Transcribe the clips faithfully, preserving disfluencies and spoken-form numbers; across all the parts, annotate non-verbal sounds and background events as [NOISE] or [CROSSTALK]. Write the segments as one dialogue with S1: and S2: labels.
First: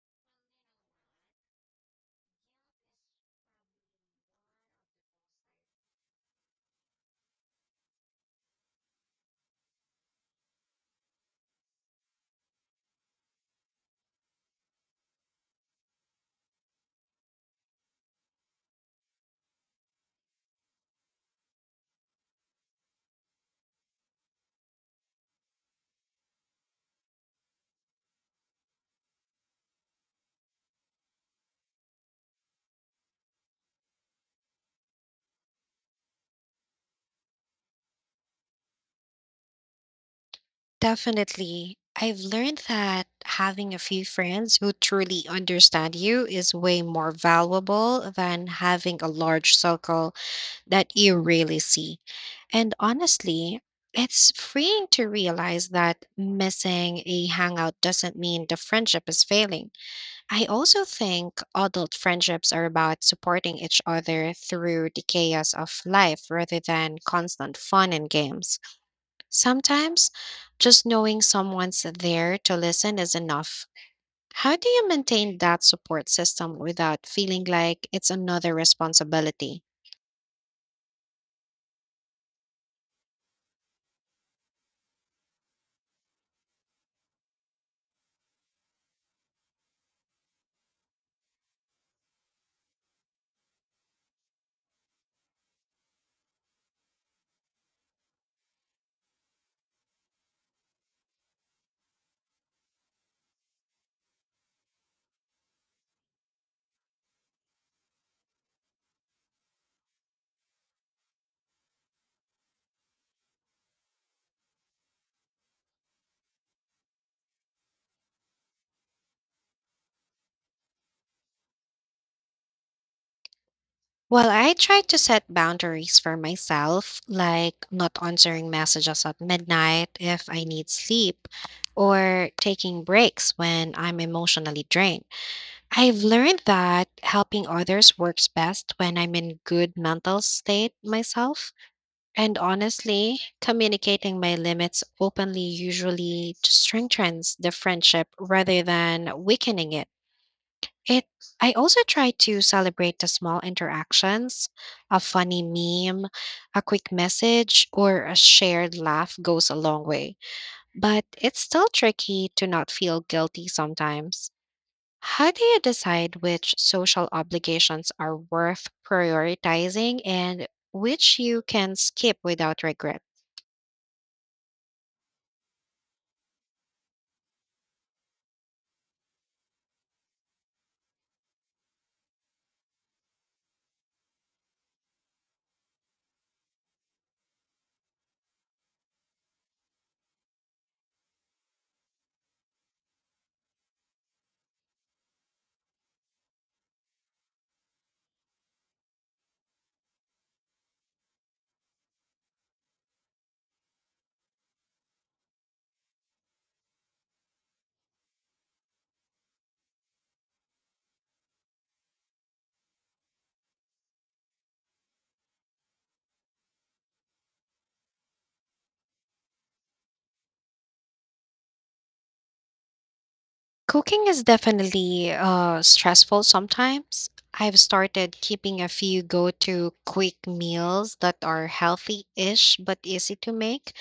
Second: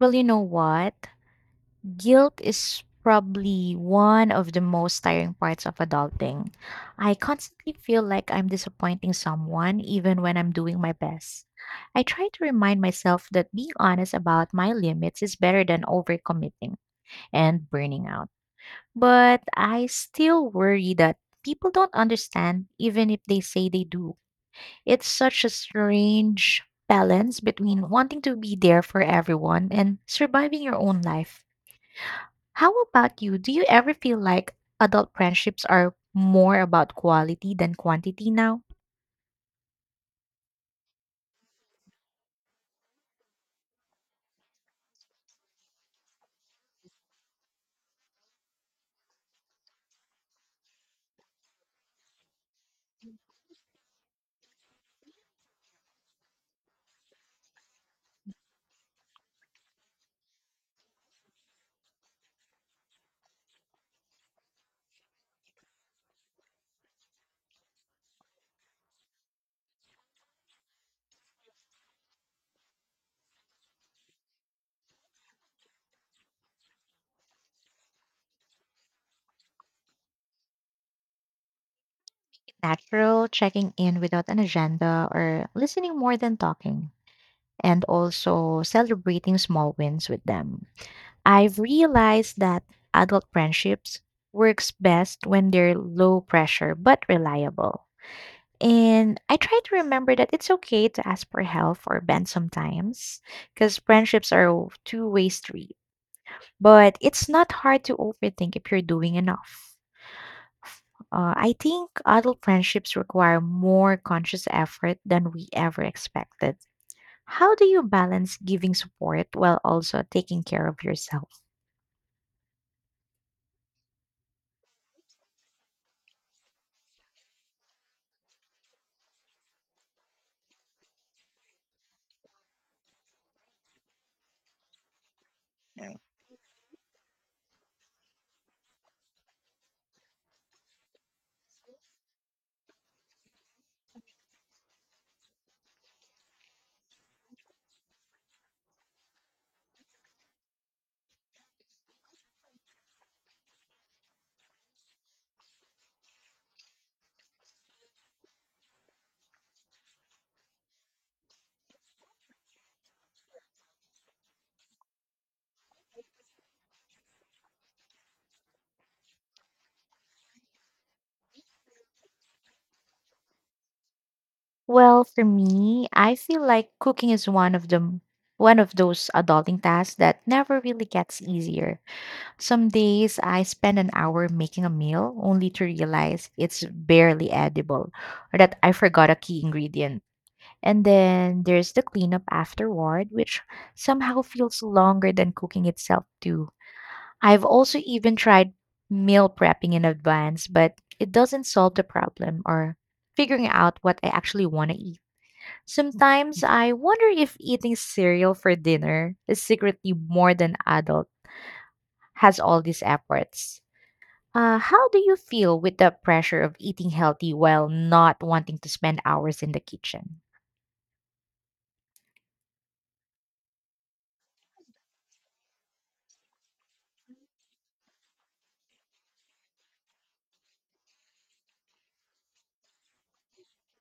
S1: Well, you know what? Guilt is probably one of the most tiring parts of adulting. I constantly feel like I'm disappointing someone even when I'm doing my best. I try to remind myself that being honest about my limits is better than overcommitting and burning out. But I still worry that people don't understand even if they say they do. It's such a strange balance between wanting to be there for everyone and surviving your own life. How about you? Do you ever feel like adult friendships are more about quality than quantity now?
S2: Definitely. I've learned that having a few friends who truly understand you is way more valuable than having a large circle that you really see. And honestly, it's freeing to realize that missing a hangout doesn't mean the friendship is failing. I also think adult friendships are about supporting each other through the chaos of life rather than constant fun and games. Sometimes just knowing someone's there to listen is enough. How do you maintain that support system without feeling like it's another responsibility?
S1: Natural, checking in without an agenda, or listening more than talking, and also celebrating small wins with them. I've realized that adult friendships works best when they're low pressure but reliable. And I try to remember that it's okay to ask for help or bend sometimes because friendships are a two-way street. But it's not hard to overthink if you're doing enough. Uh, I think adult friendships require more conscious effort than we ever expected. How do you balance giving support while also taking care of yourself?
S2: Well, I try to set boundaries for myself, like not answering messages at midnight if I need sleep or taking breaks when I'm emotionally drained. I've learned that helping others works best when I'm in good mental state myself. And honestly, communicating my limits openly usually strengthens the friendship rather than weakening it. It I also try to celebrate the small interactions. A funny meme, a quick message, or a shared laugh goes a long way. But it's still tricky to not feel guilty sometimes. How do you decide which social obligations are worth prioritizing and which you can skip without regret?
S1: Well, for me, I feel like cooking is one of the one of those adulting tasks that never really gets easier. Some days I spend an hour making a meal only to realize it's barely edible or that I forgot a key ingredient. And then there's the cleanup afterward, which somehow feels longer than cooking itself, too. I've also even tried meal prepping in advance, but it doesn't solve the problem or figuring out what I actually want to eat. Sometimes I wonder if eating cereal for dinner is secretly more than adult has all these efforts. Uh, how do you feel with the pressure of eating healthy while not wanting to spend hours in the kitchen?
S2: Cooking is definitely uh, stressful sometimes. I've started keeping a few go to quick meals that are healthy ish but easy to make,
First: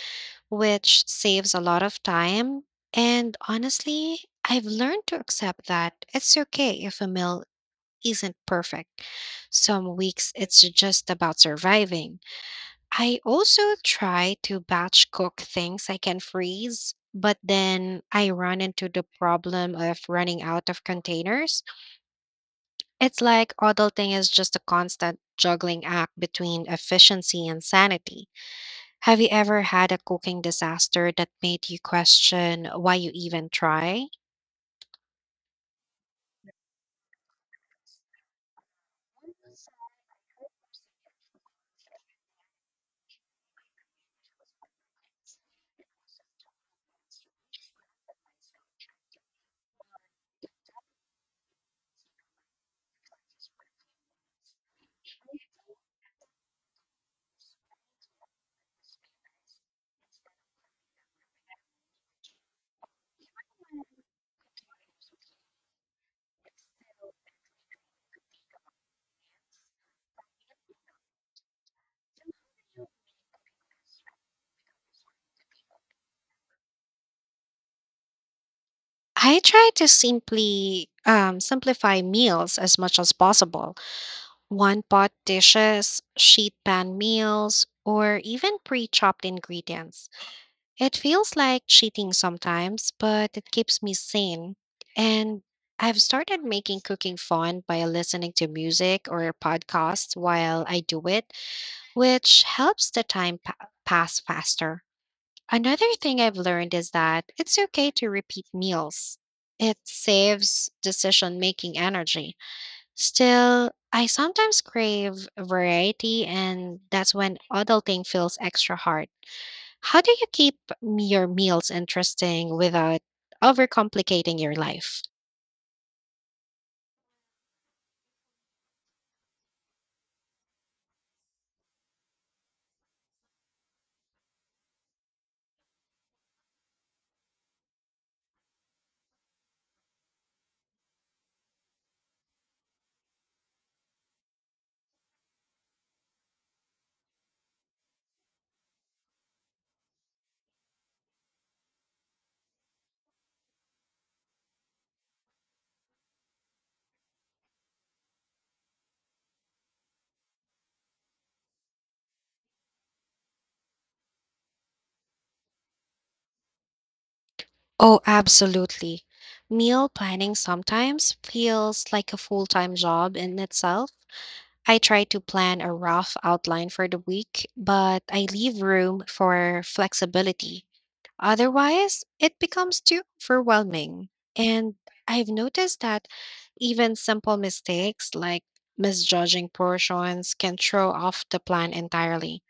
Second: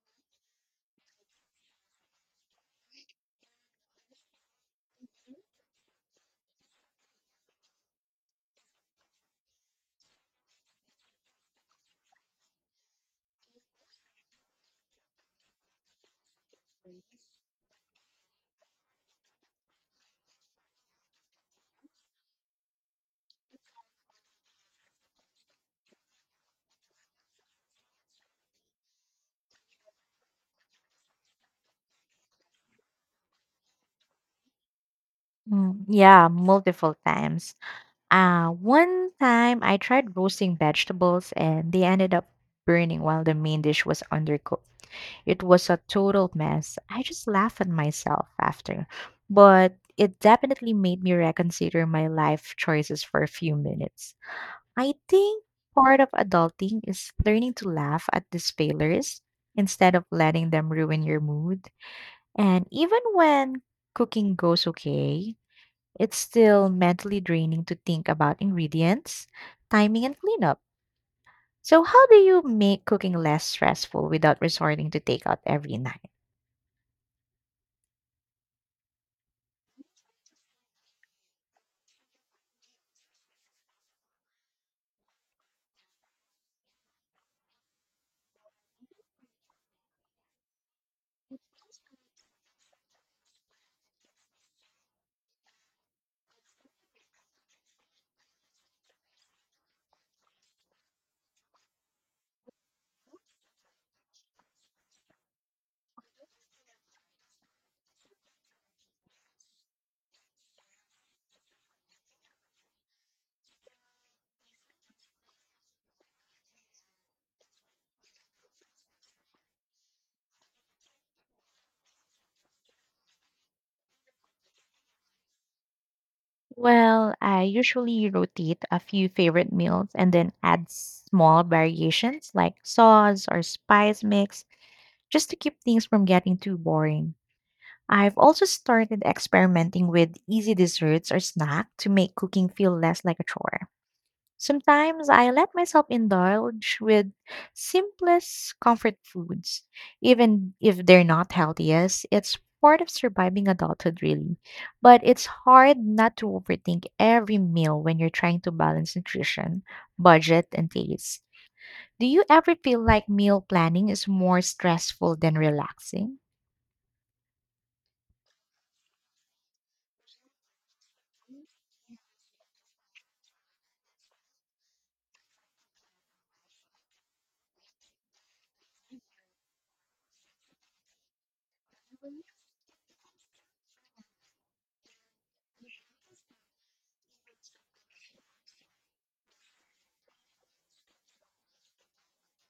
S2: which saves a lot of time. And honestly, I've learned to accept that it's okay if a meal isn't perfect. Some weeks it's just about surviving. I also try to batch cook things I can freeze, but then I run into the problem of running out of containers. It's like adulting is just a constant juggling act between efficiency and sanity. Have you ever had a cooking disaster that made you question why you even try?
S1: Mm, yeah, multiple times. Uh, one time I tried roasting vegetables and they ended up burning while the main dish was undercooked. It was a total mess. I just laughed at myself after, but it definitely made me reconsider my life choices for a few minutes. I think part of adulting is learning to laugh at these failures instead of letting them ruin your mood. And even when cooking goes okay, it's still mentally draining to think about ingredients, timing, and cleanup. So, how do you make cooking less stressful without resorting to takeout every night?
S2: I try to simply um, simplify meals as much as possible. One pot dishes, sheet pan meals, or even pre chopped ingredients. It feels like cheating sometimes, but it keeps me sane. And I've started making cooking fun by listening to music or podcasts while I do it, which helps the time pa- pass faster. Another thing I've learned is that it's okay to repeat meals, it saves decision making energy. Still, I sometimes crave variety, and that's when adulting feels extra hard. How do you keep m- your meals interesting without overcomplicating your life?
S1: Well, I usually rotate a few favorite meals and then add small variations like sauce or spice mix just to keep things from getting too boring. I've also started experimenting with easy desserts or snack to make cooking feel less like a chore. Sometimes I let myself indulge with simplest comfort foods, even if they're not healthiest. It's part of surviving adulthood, really. But it's hard not to overthink every meal when you're trying to balance nutrition, budget, and taste. Do you ever feel like meal planning is more stressful than relaxing?
S2: Oh, absolutely. Meal planning sometimes feels like a full time job in itself. I try to plan a rough outline for the week, but I leave room for flexibility. Otherwise, it becomes too overwhelming. And I've noticed that even simple mistakes like misjudging portions can throw off the plan entirely.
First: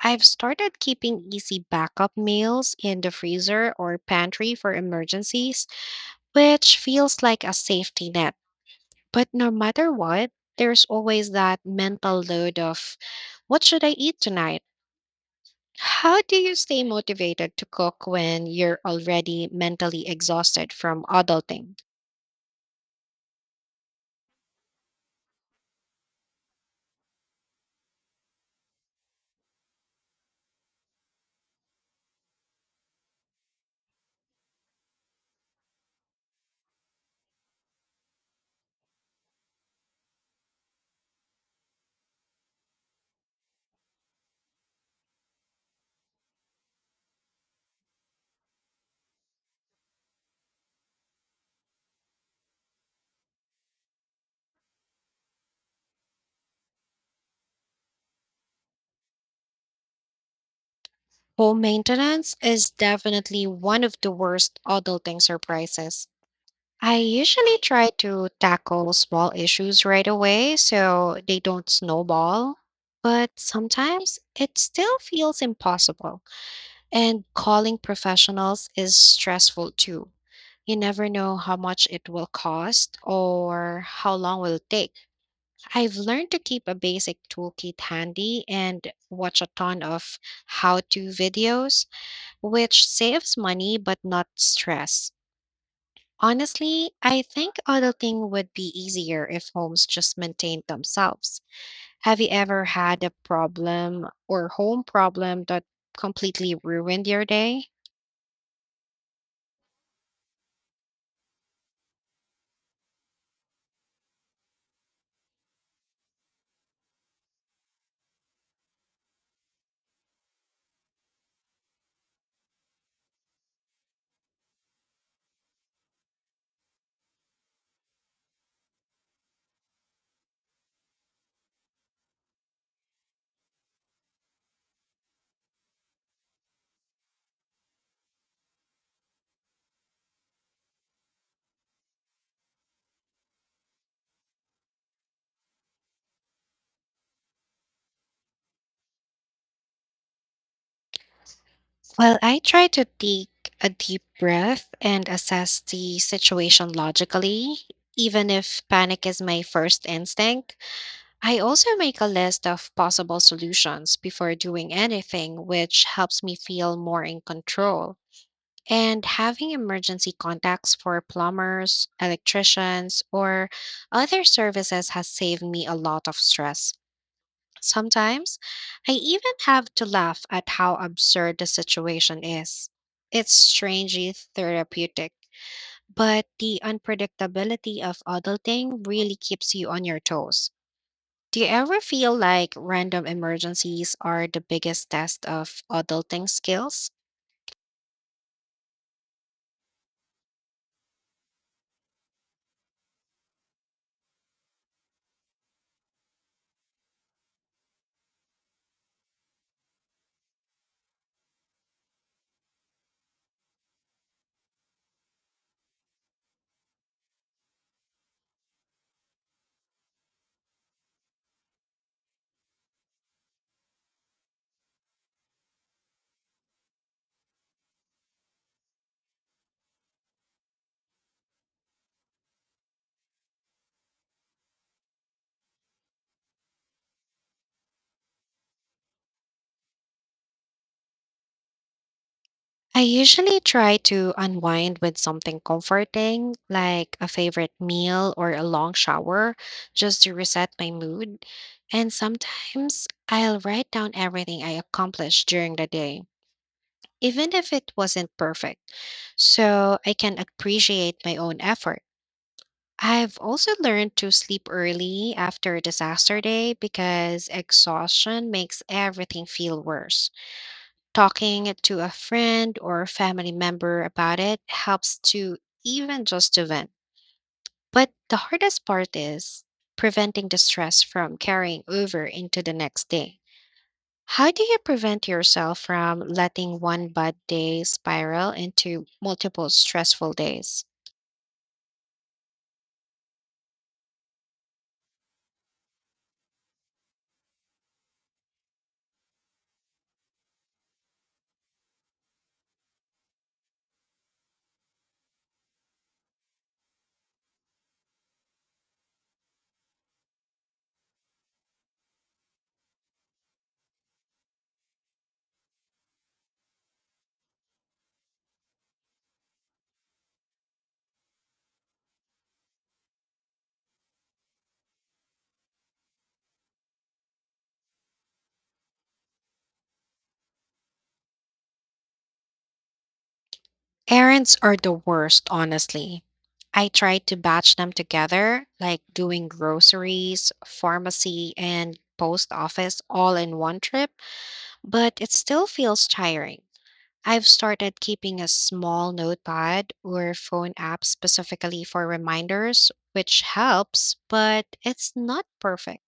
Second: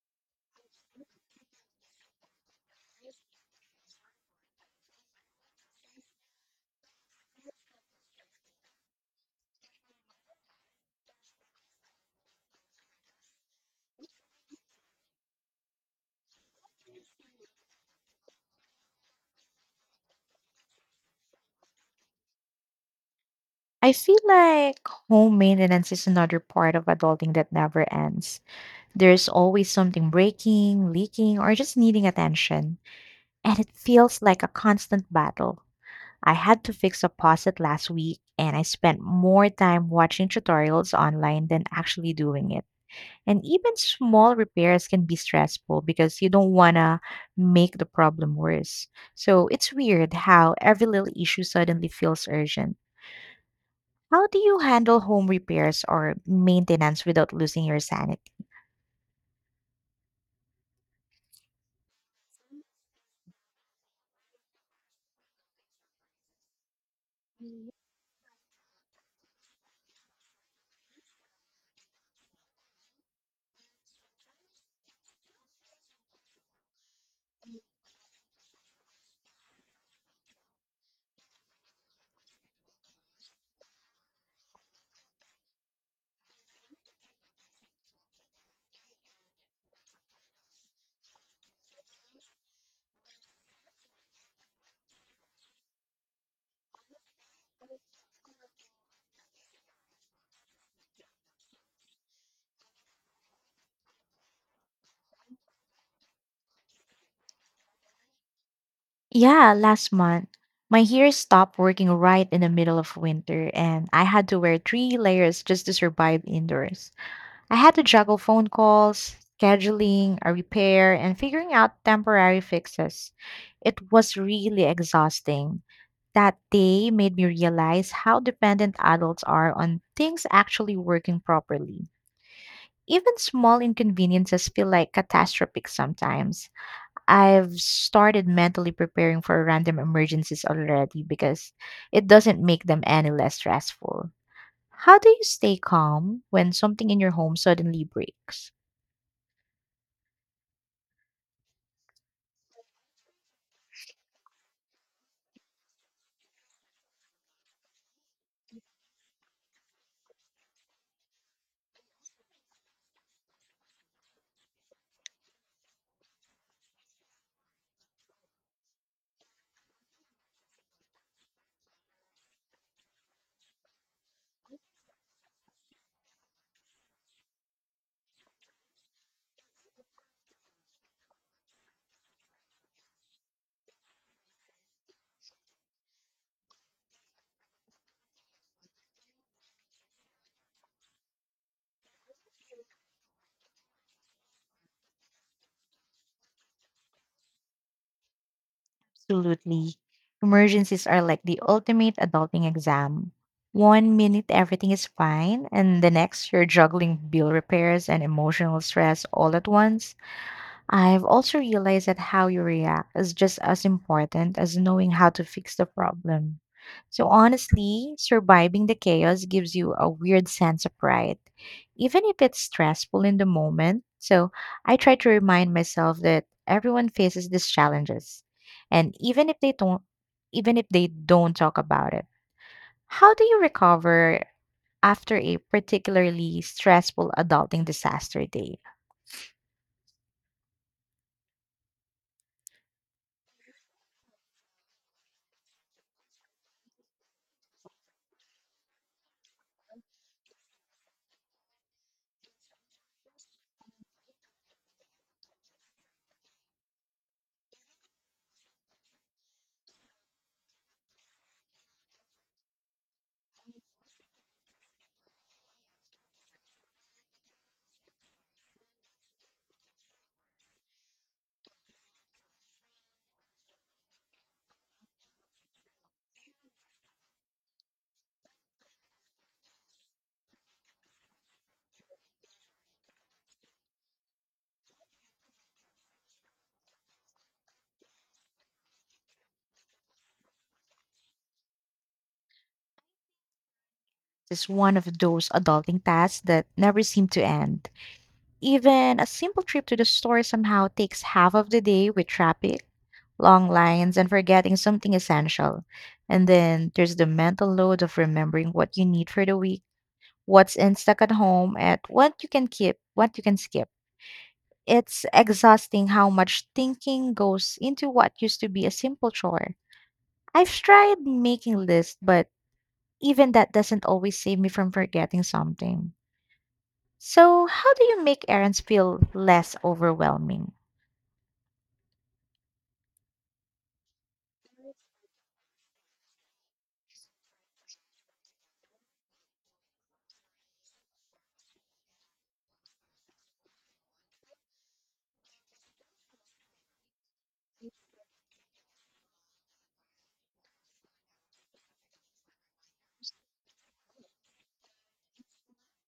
S2: I've started keeping easy backup meals in the freezer or pantry for emergencies, which feels like a safety net. But no matter what, there's always that mental load of what should I eat tonight? How do you stay motivated to cook when you're already mentally exhausted from adulting?
S1: I feel like home maintenance is another part of adulting that never ends. There's always something breaking, leaking, or just needing attention, and it feels like a constant battle. I had to fix a faucet last week, and I spent more time watching tutorials online than actually doing it. And even small repairs can be stressful because you don't want to make the problem worse. So it's weird how every little issue suddenly feels urgent. How do you handle home repairs or maintenance without losing your sanity?
S2: Home maintenance is definitely one of the worst adulting surprises. I usually try to tackle small issues right away so they don't snowball, but sometimes it still feels impossible. And calling professionals is stressful too. You never know how much it will cost or how long will it take. I've learned to keep a basic toolkit handy and watch a ton of how to videos, which saves money but not stress. Honestly, I think auditing would be easier if homes just maintained themselves. Have you ever had a problem or home problem that completely ruined your day?
S1: Yeah, last month, my hair stopped working right in the middle of winter, and I had to wear three layers just to survive indoors. I had to juggle phone calls, scheduling, a repair, and figuring out temporary fixes. It was really exhausting. That day made me realize how dependent adults are on things actually working properly. Even small inconveniences feel like catastrophic sometimes. I've started mentally preparing for random emergencies already because it doesn't make them any less stressful. How do you stay calm when something in your home suddenly breaks?
S2: Well, I try to take a deep breath and assess the situation logically, even if panic is my first instinct. I also make a list of possible solutions before doing anything, which helps me feel more in control. And having emergency contacts for plumbers, electricians, or other services has saved me a lot of stress. Sometimes I even have to laugh at how absurd the situation is. It's strangely therapeutic, but the unpredictability of adulting really keeps you on your toes. Do you ever feel like random emergencies are the biggest test of adulting skills?
S1: Absolutely. Emergencies are like the ultimate adulting exam. One minute everything is fine, and the next you're juggling bill repairs and emotional stress all at once. I've also realized that how you react is just as important as knowing how to fix the problem. So, honestly, surviving the chaos gives you a weird sense of pride, even if it's stressful in the moment. So, I try to remind myself that everyone faces these challenges, and even if they don't, even if they don't talk about it. How do you recover after a particularly stressful adulting disaster day?
S2: I usually try to unwind with something comforting, like a favorite meal or a long shower, just to reset my mood. And sometimes I'll write down everything I accomplished during the day, even if it wasn't perfect, so I can appreciate my own effort. I've also learned to sleep early after a disaster day because exhaustion makes everything feel worse. Talking to a friend or a family member about it helps to even just to vent. But the hardest part is preventing the stress from carrying over into the next day. How do you prevent yourself from letting one bad day spiral into multiple stressful days?
S1: Is one of those adulting tasks that never seem to end. Even a simple trip to the store somehow takes half of the day with traffic, long lines, and forgetting something essential. And then there's the mental load of remembering what you need for the week, what's in stock at home, and what you can keep, what you can skip. It's exhausting how much thinking goes into what used to be a simple chore. I've tried making lists, but even that doesn't always save me from forgetting something. So, how do you make errands feel less overwhelming?
S2: Errands are the worst, honestly. I try to batch them together, like doing groceries, pharmacy, and post office all in one trip, but it still feels tiring. I've started keeping a small notepad or phone app specifically for reminders, which helps, but it's not perfect.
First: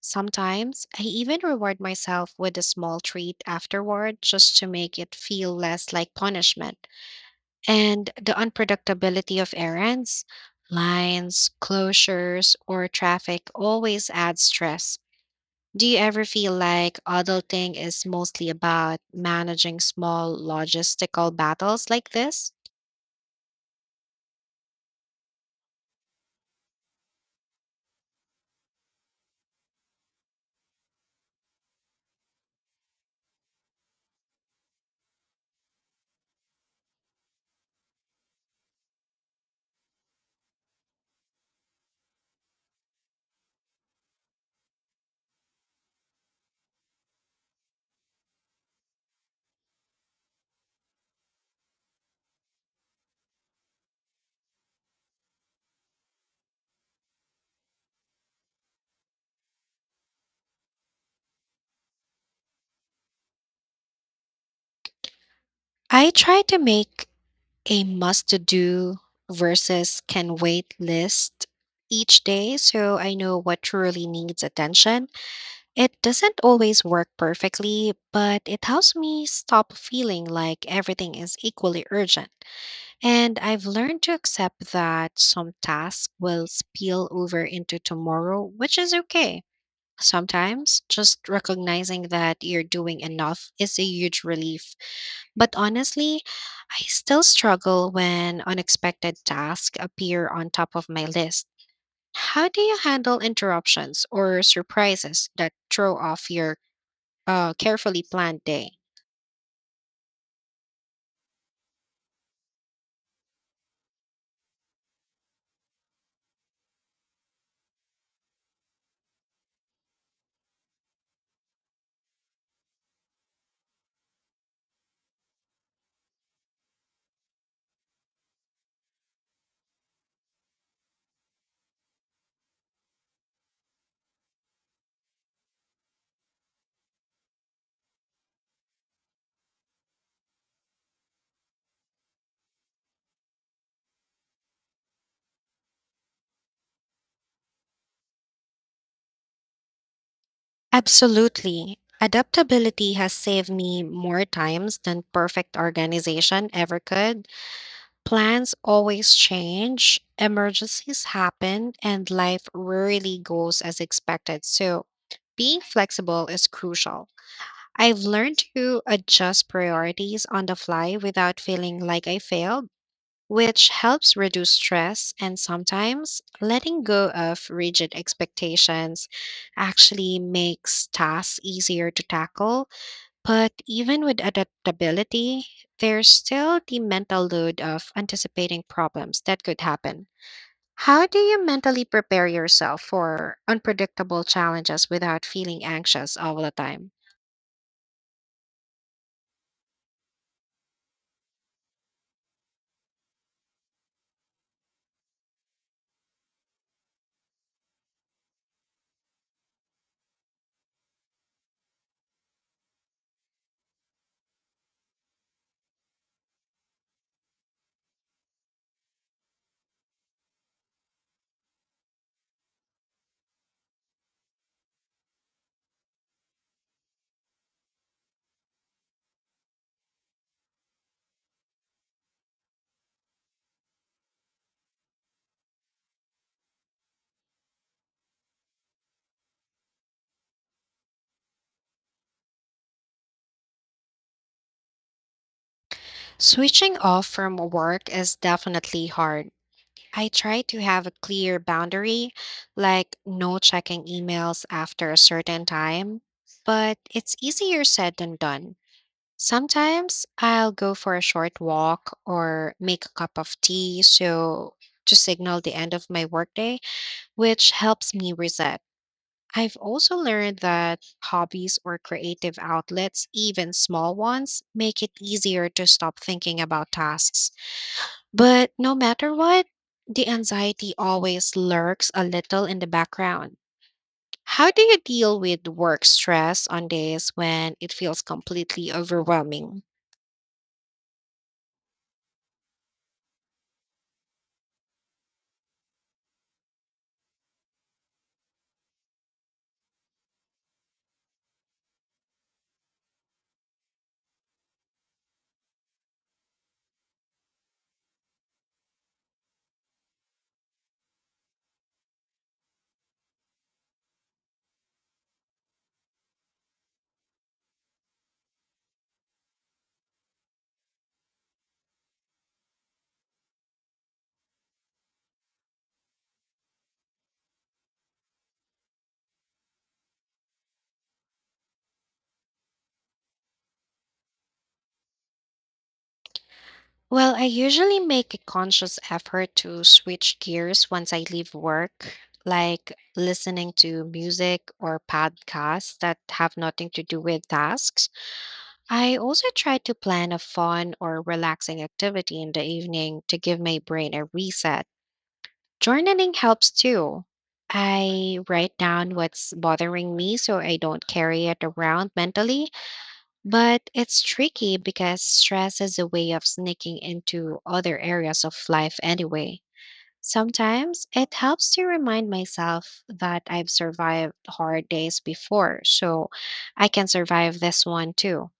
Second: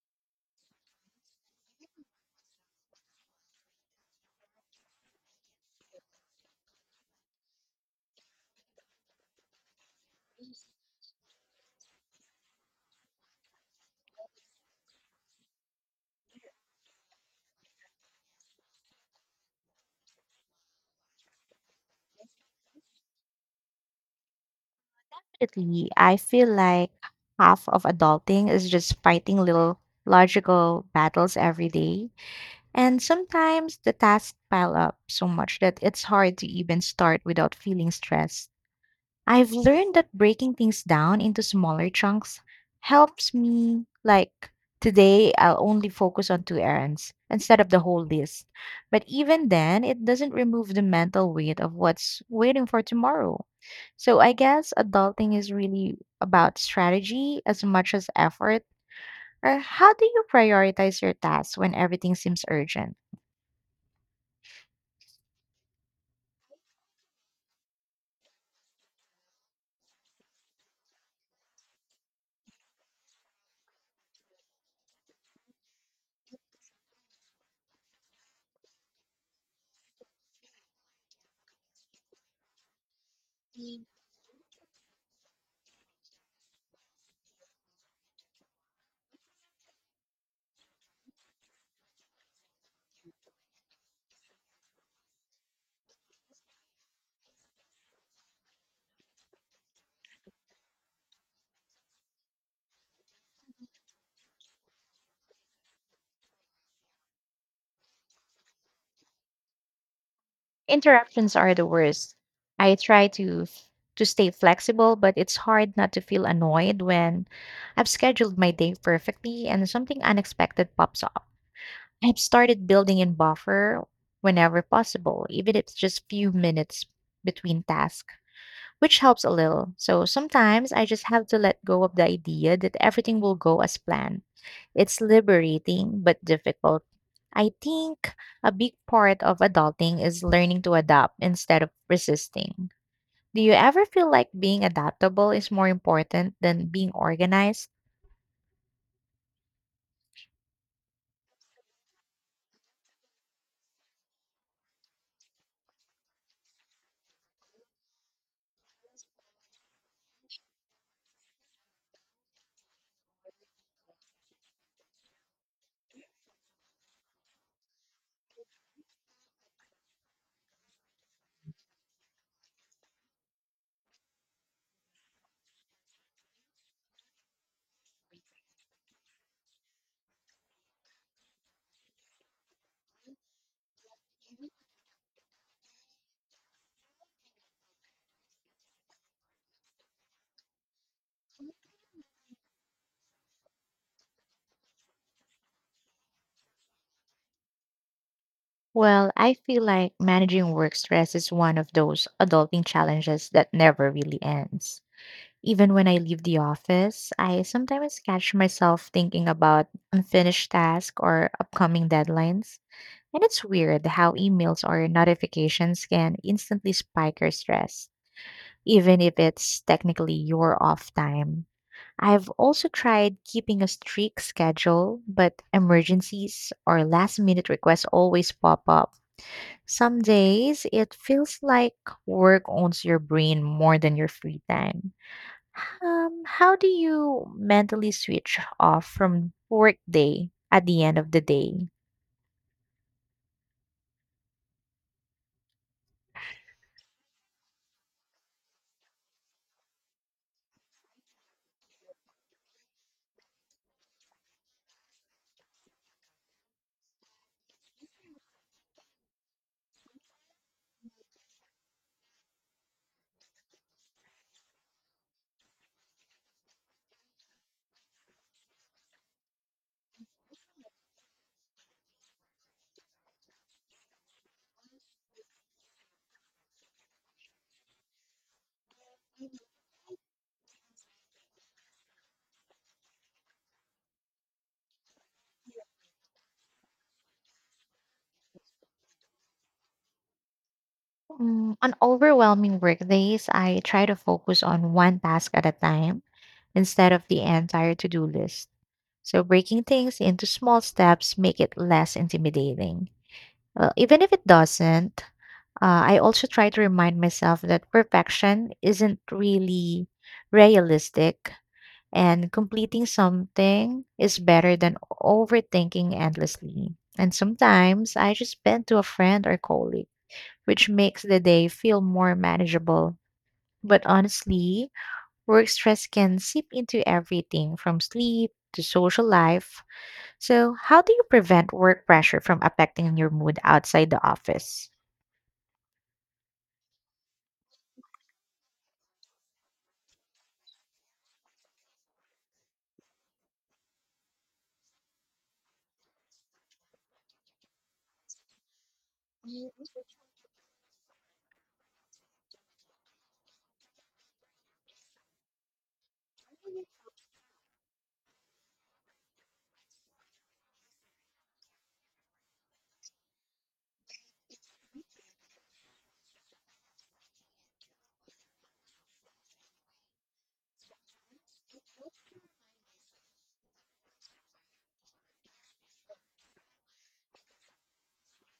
S2: Sometimes I even reward myself with a small treat afterward just to make it feel less like punishment. And the unpredictability of errands, lines, closures, or traffic always adds stress. Do you ever feel like adulting is mostly about managing small logistical battles like this?
S1: Lately, I feel like half of adulting is just fighting little logical battles every day. And sometimes the tasks pile up so much that it's hard to even start without feeling stressed. I've learned that breaking things down into smaller chunks helps me, like, today I'll only focus on two errands instead of the whole list. But even then, it doesn't remove the mental weight of what's waiting for tomorrow. So I guess adulting is really about strategy as much as effort. Or how do you prioritize your tasks when everything seems urgent?
S2: I try to make a must to do versus can wait list each day so I know what truly needs attention. It doesn't always work perfectly, but it helps me stop feeling like everything is equally urgent. And I've learned to accept that some tasks will spill over into tomorrow, which is okay. Sometimes just recognizing that you're doing enough is a huge relief. But honestly, I still struggle when unexpected tasks appear on top of my list. How do you handle interruptions or surprises that throw off your uh, carefully planned day?
S1: Interruptions are the worst. I try to f- to stay flexible, but it's hard not to feel annoyed when I've scheduled my day perfectly and something unexpected pops up. I've started building in buffer whenever possible, even if it's just few minutes between tasks, which helps a little. So sometimes I just have to let go of the idea that everything will go as planned. It's liberating but difficult. I think a big part of adulting is learning to adapt instead of resisting. Do you ever feel like being adaptable is more important than being organized?
S2: Absolutely. Adaptability has saved me more times than perfect organization ever could. Plans always change, emergencies happen, and life rarely goes as expected. So, being flexible is crucial. I've learned to adjust priorities on the fly without feeling like I failed, which helps reduce stress. And sometimes letting go of rigid expectations actually makes tasks easier to tackle. But even with adaptability, there's still the mental load of anticipating problems that could happen. How do you mentally prepare yourself for unpredictable challenges without feeling anxious all the time?
S1: Well, I feel like managing work stress is one of those adulting challenges that never really ends. Even when I leave the office, I sometimes catch myself thinking about unfinished tasks or upcoming deadlines. And it's weird how emails or notifications can instantly spike your stress, even if it's technically your off time. I've also tried keeping a strict schedule, but emergencies or last minute requests always pop up. Some days it feels like work owns your brain more than your free time. Um, how do you mentally switch off from work day at the end of the day?
S2: Switching off from work is definitely hard. I try to have a clear boundary, like no checking emails after a certain time, but it's easier said than done. Sometimes I'll go for a short walk or make a cup of tea so to signal the end of my workday, which helps me reset. I've also learned that hobbies or creative outlets, even small ones, make it easier to stop thinking about tasks. But no matter what, the anxiety always lurks a little in the background. How do you deal with work stress on days when it feels completely overwhelming?
S1: Mm, on overwhelming workdays, I try to focus on one task at a time instead of the entire to-do list. So breaking things into small steps make it less intimidating. Well, even if it doesn't, uh, I also try to remind myself that perfection isn't really realistic. And completing something is better than overthinking endlessly. And sometimes I just vent to a friend or colleague, which makes the day feel more manageable. But honestly, work stress can seep into everything from sleep to social life. So, how do you prevent work pressure from affecting your mood outside the office?
S2: Well, I usually make a conscious effort to switch gears once I leave work, like listening to music or podcasts that have nothing to do with tasks. I also try to plan a fun or relaxing activity in the evening to give my brain a reset. Journaling helps too. I write down what's bothering me so I don't carry it around mentally, but it's tricky because stress is a way of sneaking into other areas of life anyway. Sometimes it helps to remind myself that I've survived hard days before, so I can survive this one too.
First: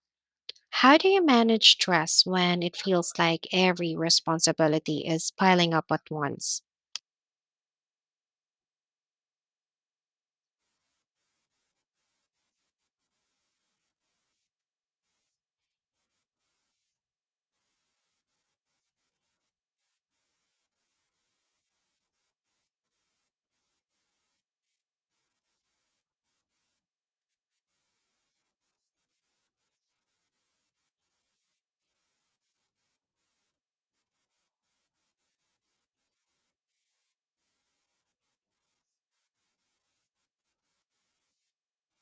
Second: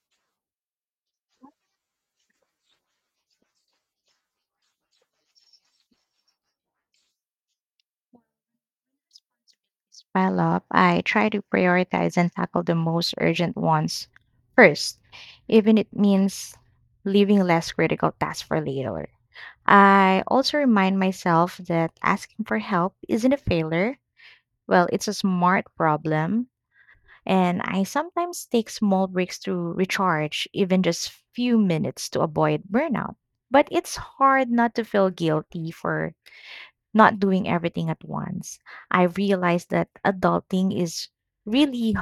S2: How do you manage stress when it feels like every responsibility is piling up at once?
S1: Pile up, I try to prioritize and tackle the most urgent ones first, even it means leaving less critical tasks for later. I also remind myself that asking for help isn't a failure. Well, it's a smart problem. And I sometimes take small breaks to recharge, even just few minutes to avoid burnout. But it's hard not to feel guilty for not doing everything at once. I realized that adulting is really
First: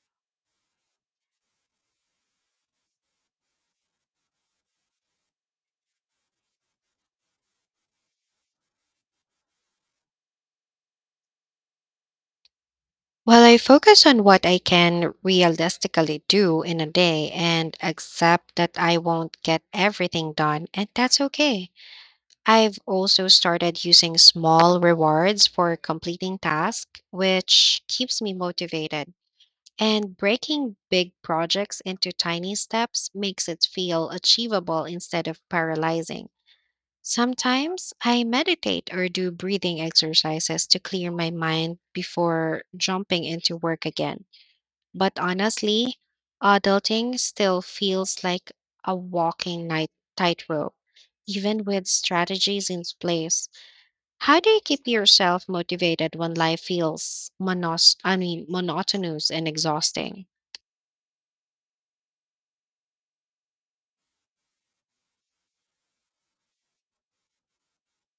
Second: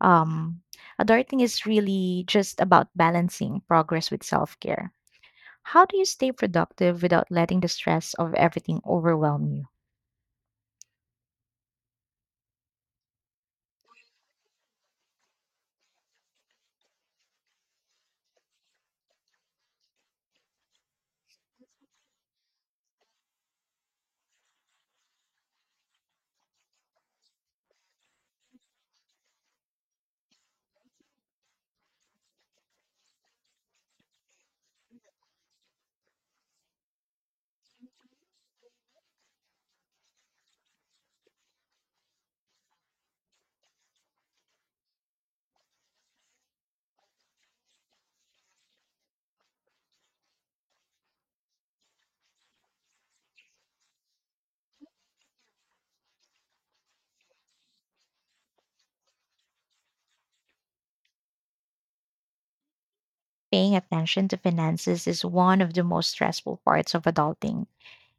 S1: um adulting is really just about balancing progress with self-care. How do you stay productive without letting the stress of everything overwhelm you?
S2: Well, I focus on what I can realistically do in a day and accept that I won't get everything done, and that's okay. I've also started using small rewards for completing tasks, which keeps me motivated. And breaking big projects into tiny steps makes it feel achievable instead of paralyzing. Sometimes I meditate or do breathing exercises to clear my mind before jumping into work again. But honestly, adulting still feels like a walking night tightrope, even with strategies in place. How do you keep yourself motivated when life feels monos- I mean, monotonous and exhausting?
S1: Paying attention to finances is one of the most stressful parts of adulting.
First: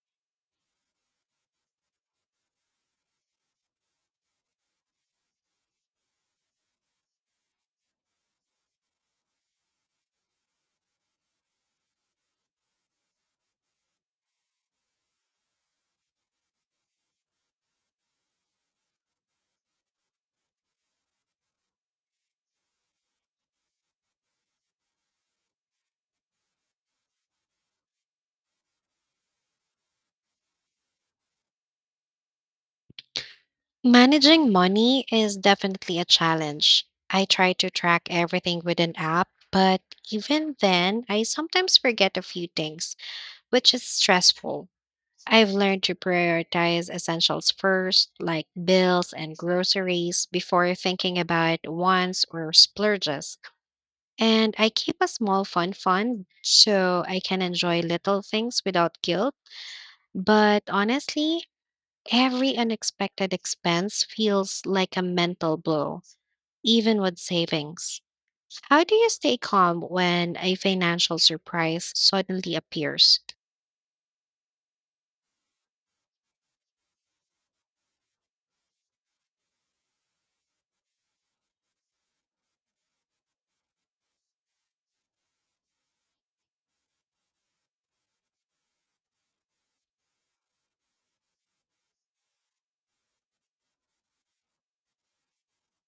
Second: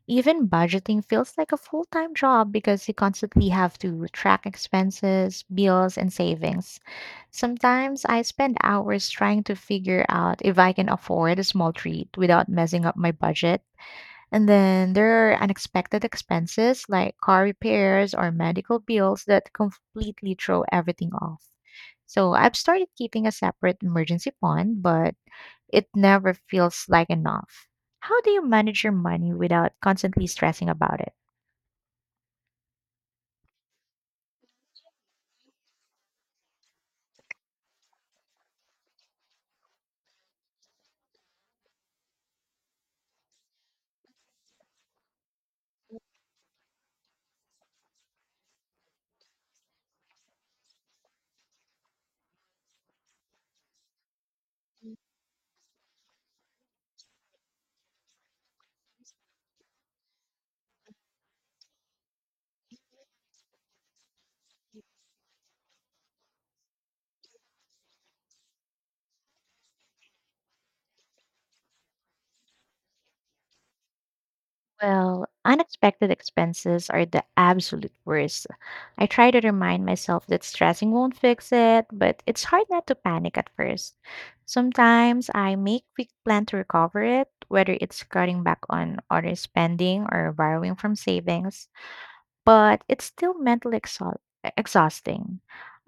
S1: Even budgeting feels like a full time job because you constantly have to track expenses, bills, and savings. Sometimes I spend hours trying to figure out if I can afford a small treat without messing up my budget. And then there are unexpected expenses like car repairs or medical bills that completely throw everything off. So I've started keeping a separate emergency fund, but it never feels like enough. How do you manage your money without constantly stressing about it?
S2: Managing money is definitely a challenge. I try to track everything with an app, but even then, I sometimes forget a few things, which is stressful. I've learned to prioritize essentials first, like bills and groceries, before thinking about wants or splurges. And I keep a small fun fund so I can enjoy little things without guilt. But honestly, every unexpected expense feels like a mental blow, even with savings. How do you stay calm when a financial surprise suddenly appears?
S1: Well, unexpected expenses are the absolute worst. I try to remind myself that stressing won't fix it, but it's hard not to panic at first. Sometimes I make quick plan to recover it, whether it's cutting back on other spending or borrowing from savings, but it's still mentally exhaust- exhausting.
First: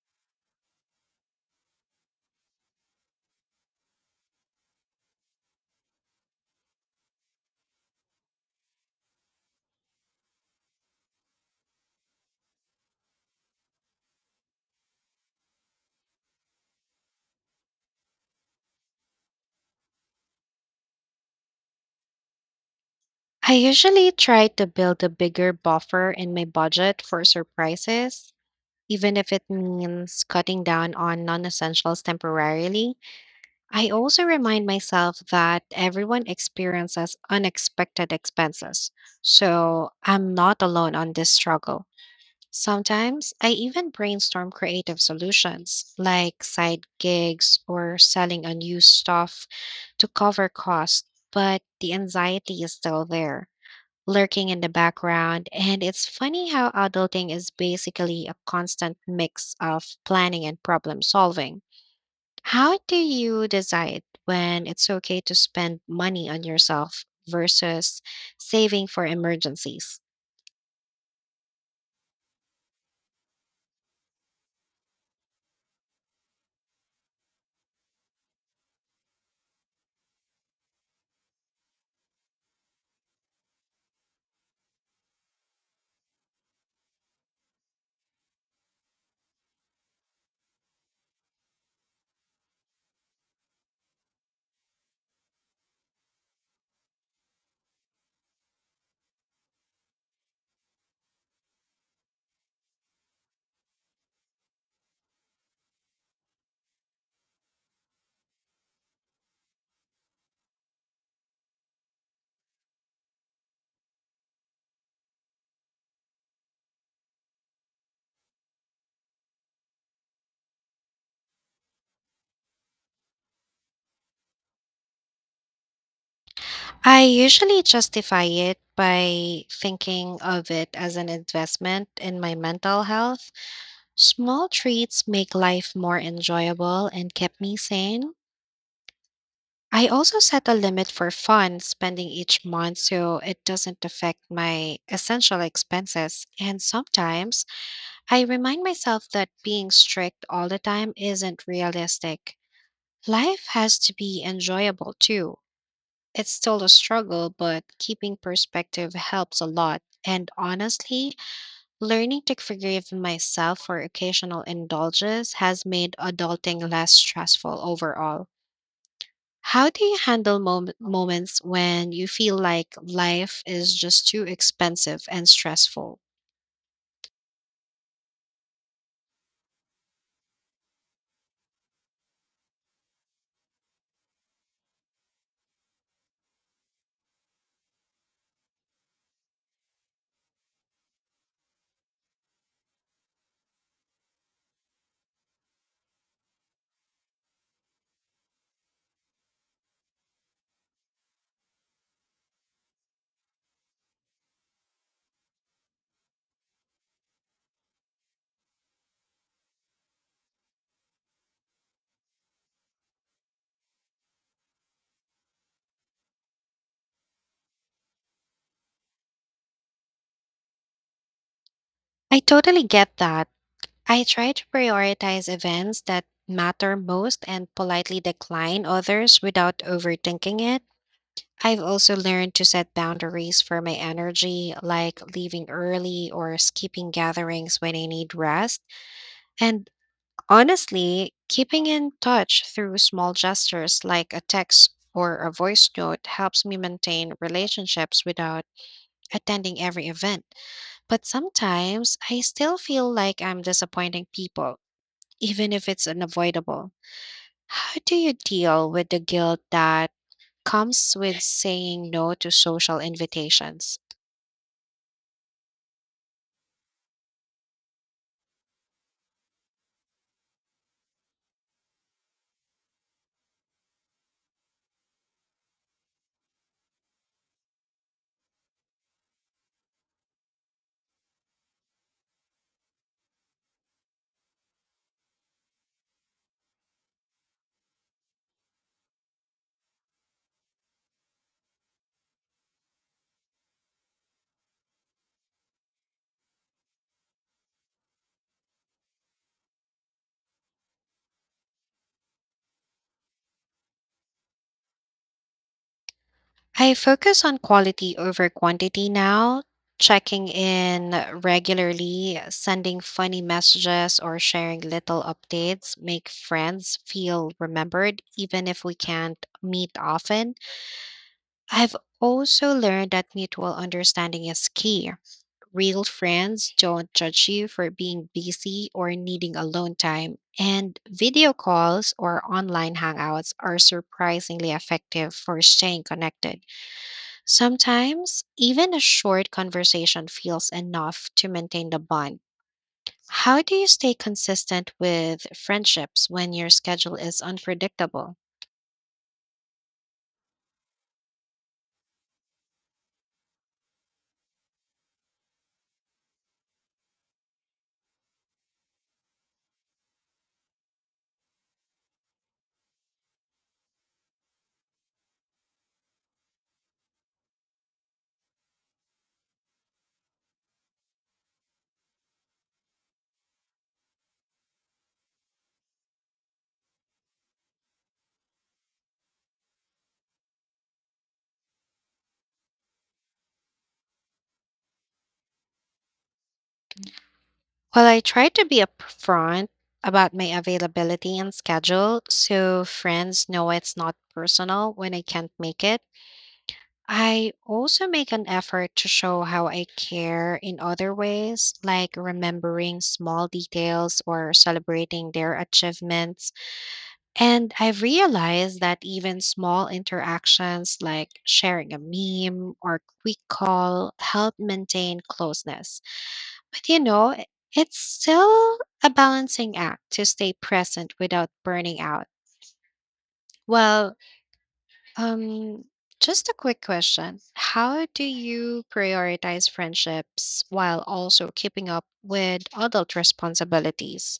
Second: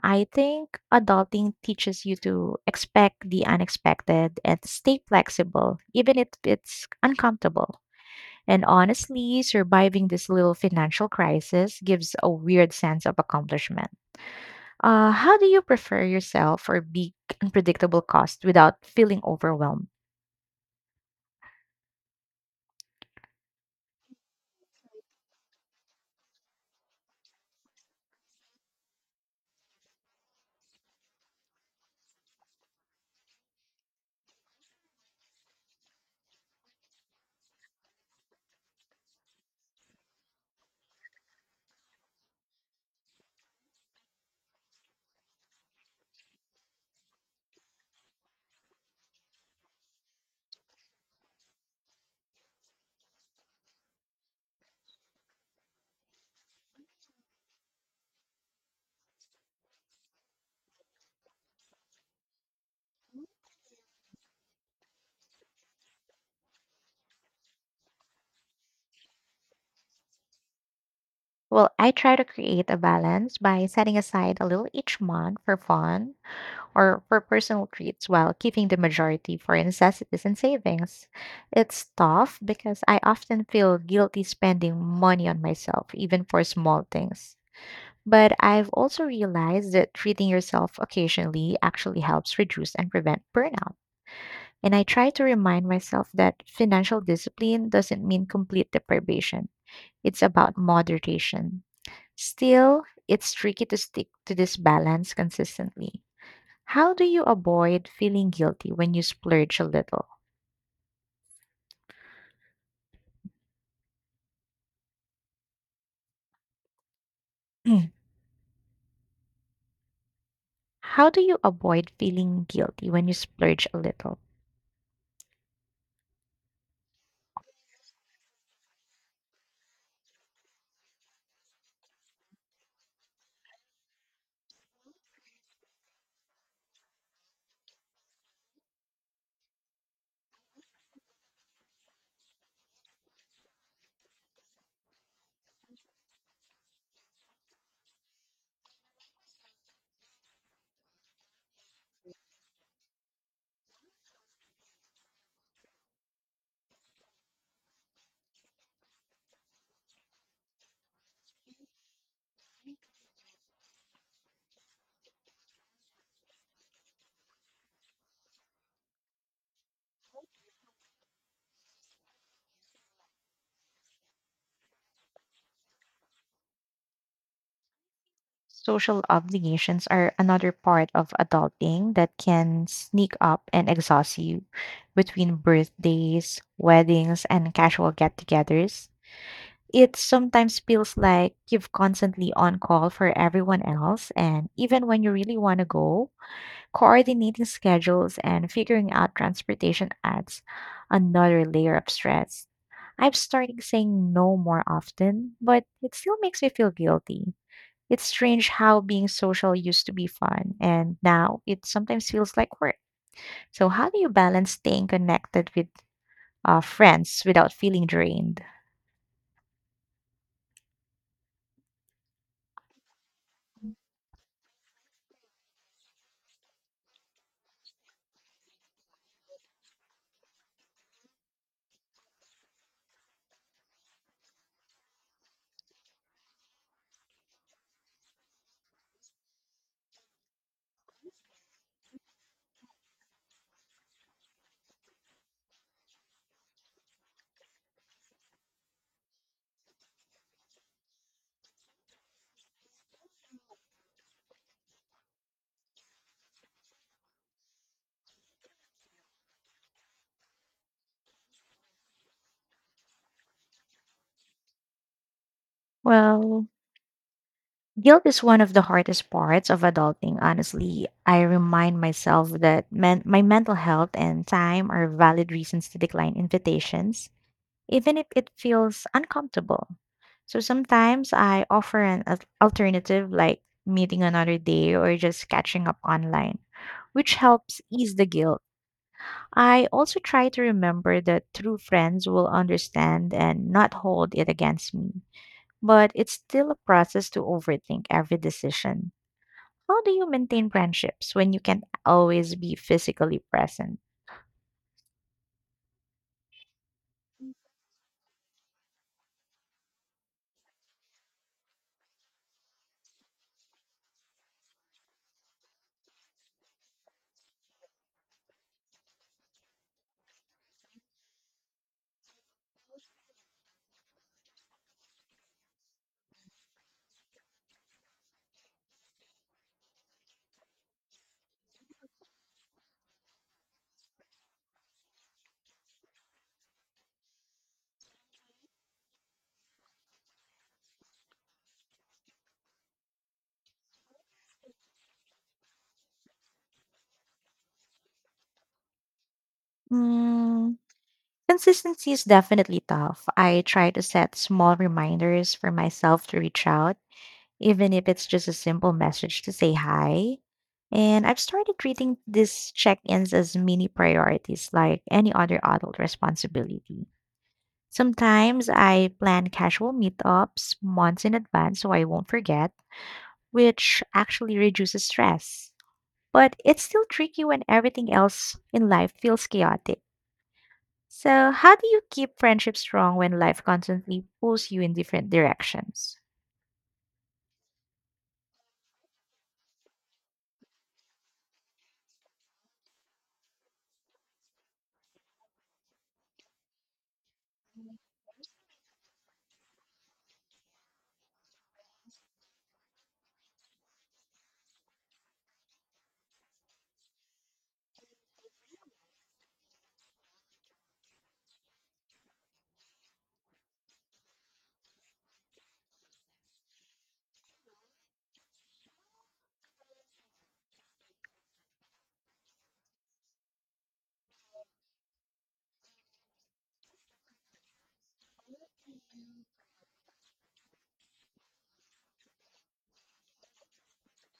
S1: I think adulting teaches you to expect the unexpected and stay flexible, even if it's uncomfortable. And honestly, surviving this little financial crisis gives a weird sense of accomplishment. Uh, how do you prepare yourself for big, unpredictable costs without feeling overwhelmed?
S2: I usually try to build a bigger buffer in my budget for surprises, even if it means cutting down on non essentials temporarily. I also remind myself that everyone experiences unexpected expenses, so I'm not alone on this struggle. Sometimes I even brainstorm creative solutions like side gigs or selling unused stuff to cover costs, but the anxiety is still there lurking in the background. And it's funny how adulting is basically a constant mix of planning and problem solving. How do you decide when it's okay to spend money on yourself versus saving for emergencies?
S1: Well, I try to create a balance by setting aside a little each month for fun or for personal treats while keeping the majority for necessities and savings. It's tough because I often feel guilty spending money on myself, even for small things. But I've also realized that treating yourself occasionally actually helps reduce and prevent burnout. And I try to remind myself that financial discipline doesn't mean complete deprivation, it's about moderation. Still, it's tricky to stick to this balance consistently. How do you avoid feeling guilty when you splurge a little? [CLEARS THROAT] How do you avoid feeling guilty when you splurge a little?
S2: I usually justify it by thinking of it as an investment in my mental health. Small treats make life more enjoyable and kept me sane. I also set a limit for fun spending each month so it doesn't affect my essential expenses. And sometimes I remind myself that being strict all the time isn't realistic. Life has to be enjoyable too. It's still a struggle, but keeping perspective helps a lot. And honestly, learning to forgive myself for occasional indulges has made adulting less stressful overall. How do you handle mom- moments when you feel like life is just too expensive and stressful?
S1: Social obligations are another part of adulting that can sneak up and exhaust you between birthdays, weddings, and casual get togethers. It sometimes feels like you've constantly on call for everyone else, and even when you really want to go, coordinating schedules and figuring out transportation adds another layer of stress. I've started saying no more often, but it still makes me feel guilty. It's strange how being social used to be fun, and now it sometimes feels like work. So, how do you balance staying connected with uh, friends without feeling drained?
S2: I totally get that. I try to prioritize events that matter most and politely decline others without overthinking it. I've also learned to set boundaries for my energy, like leaving early or skipping gatherings when I need rest. And honestly, keeping in touch through small gestures like a text or a voice note helps me maintain relationships without attending every event. But sometimes I still feel like I'm disappointing people, even if it's unavoidable. How do you deal with the guilt that comes with saying no to social invitations?
S1: Well, guilt is one of the hardest parts of adulting, honestly. I remind myself that men- my mental health and time are valid reasons to decline invitations, even if it feels uncomfortable. So sometimes I offer an al- alternative like meeting another day or just catching up online, which helps ease the guilt. I also try to remember that true friends will understand and not hold it against me. But it's still a process to overthink every decision. How do you maintain friendships when you can't always be physically present?
S2: I focus on quality over quantity now, checking in regularly, sending funny messages, or sharing little updates make friends feel remembered, even if we can't meet often. I've also learned that mutual understanding is key. Real friends don't judge you for being busy or needing alone time, and video calls or online hangouts are surprisingly effective for staying connected. Sometimes, even a short conversation feels enough to maintain the bond. How do you stay consistent with friendships when your schedule is unpredictable?
S1: Mm, consistency is definitely tough. I try to set small reminders for myself to reach out, even if it's just a simple message to say hi. And I've started treating these check ins as mini priorities, like any other adult responsibility. Sometimes I plan casual meetups months in advance so I won't forget, which actually reduces stress. But it's still tricky when everything else in life feels chaotic. So, how do you keep friendships strong when life constantly pulls you in different directions?
S2: Well, I try to be upfront about my availability and schedule so friends know it's not personal when I can't make it. I also make an effort to show how I care in other ways, like remembering small details or celebrating their achievements. And I've realized that even small interactions like sharing a meme or quick call help maintain closeness. But you know, i- it's still a balancing act to stay present without burning out. Well, um, just a quick question. How do you prioritize friendships while also keeping up with adult responsibilities?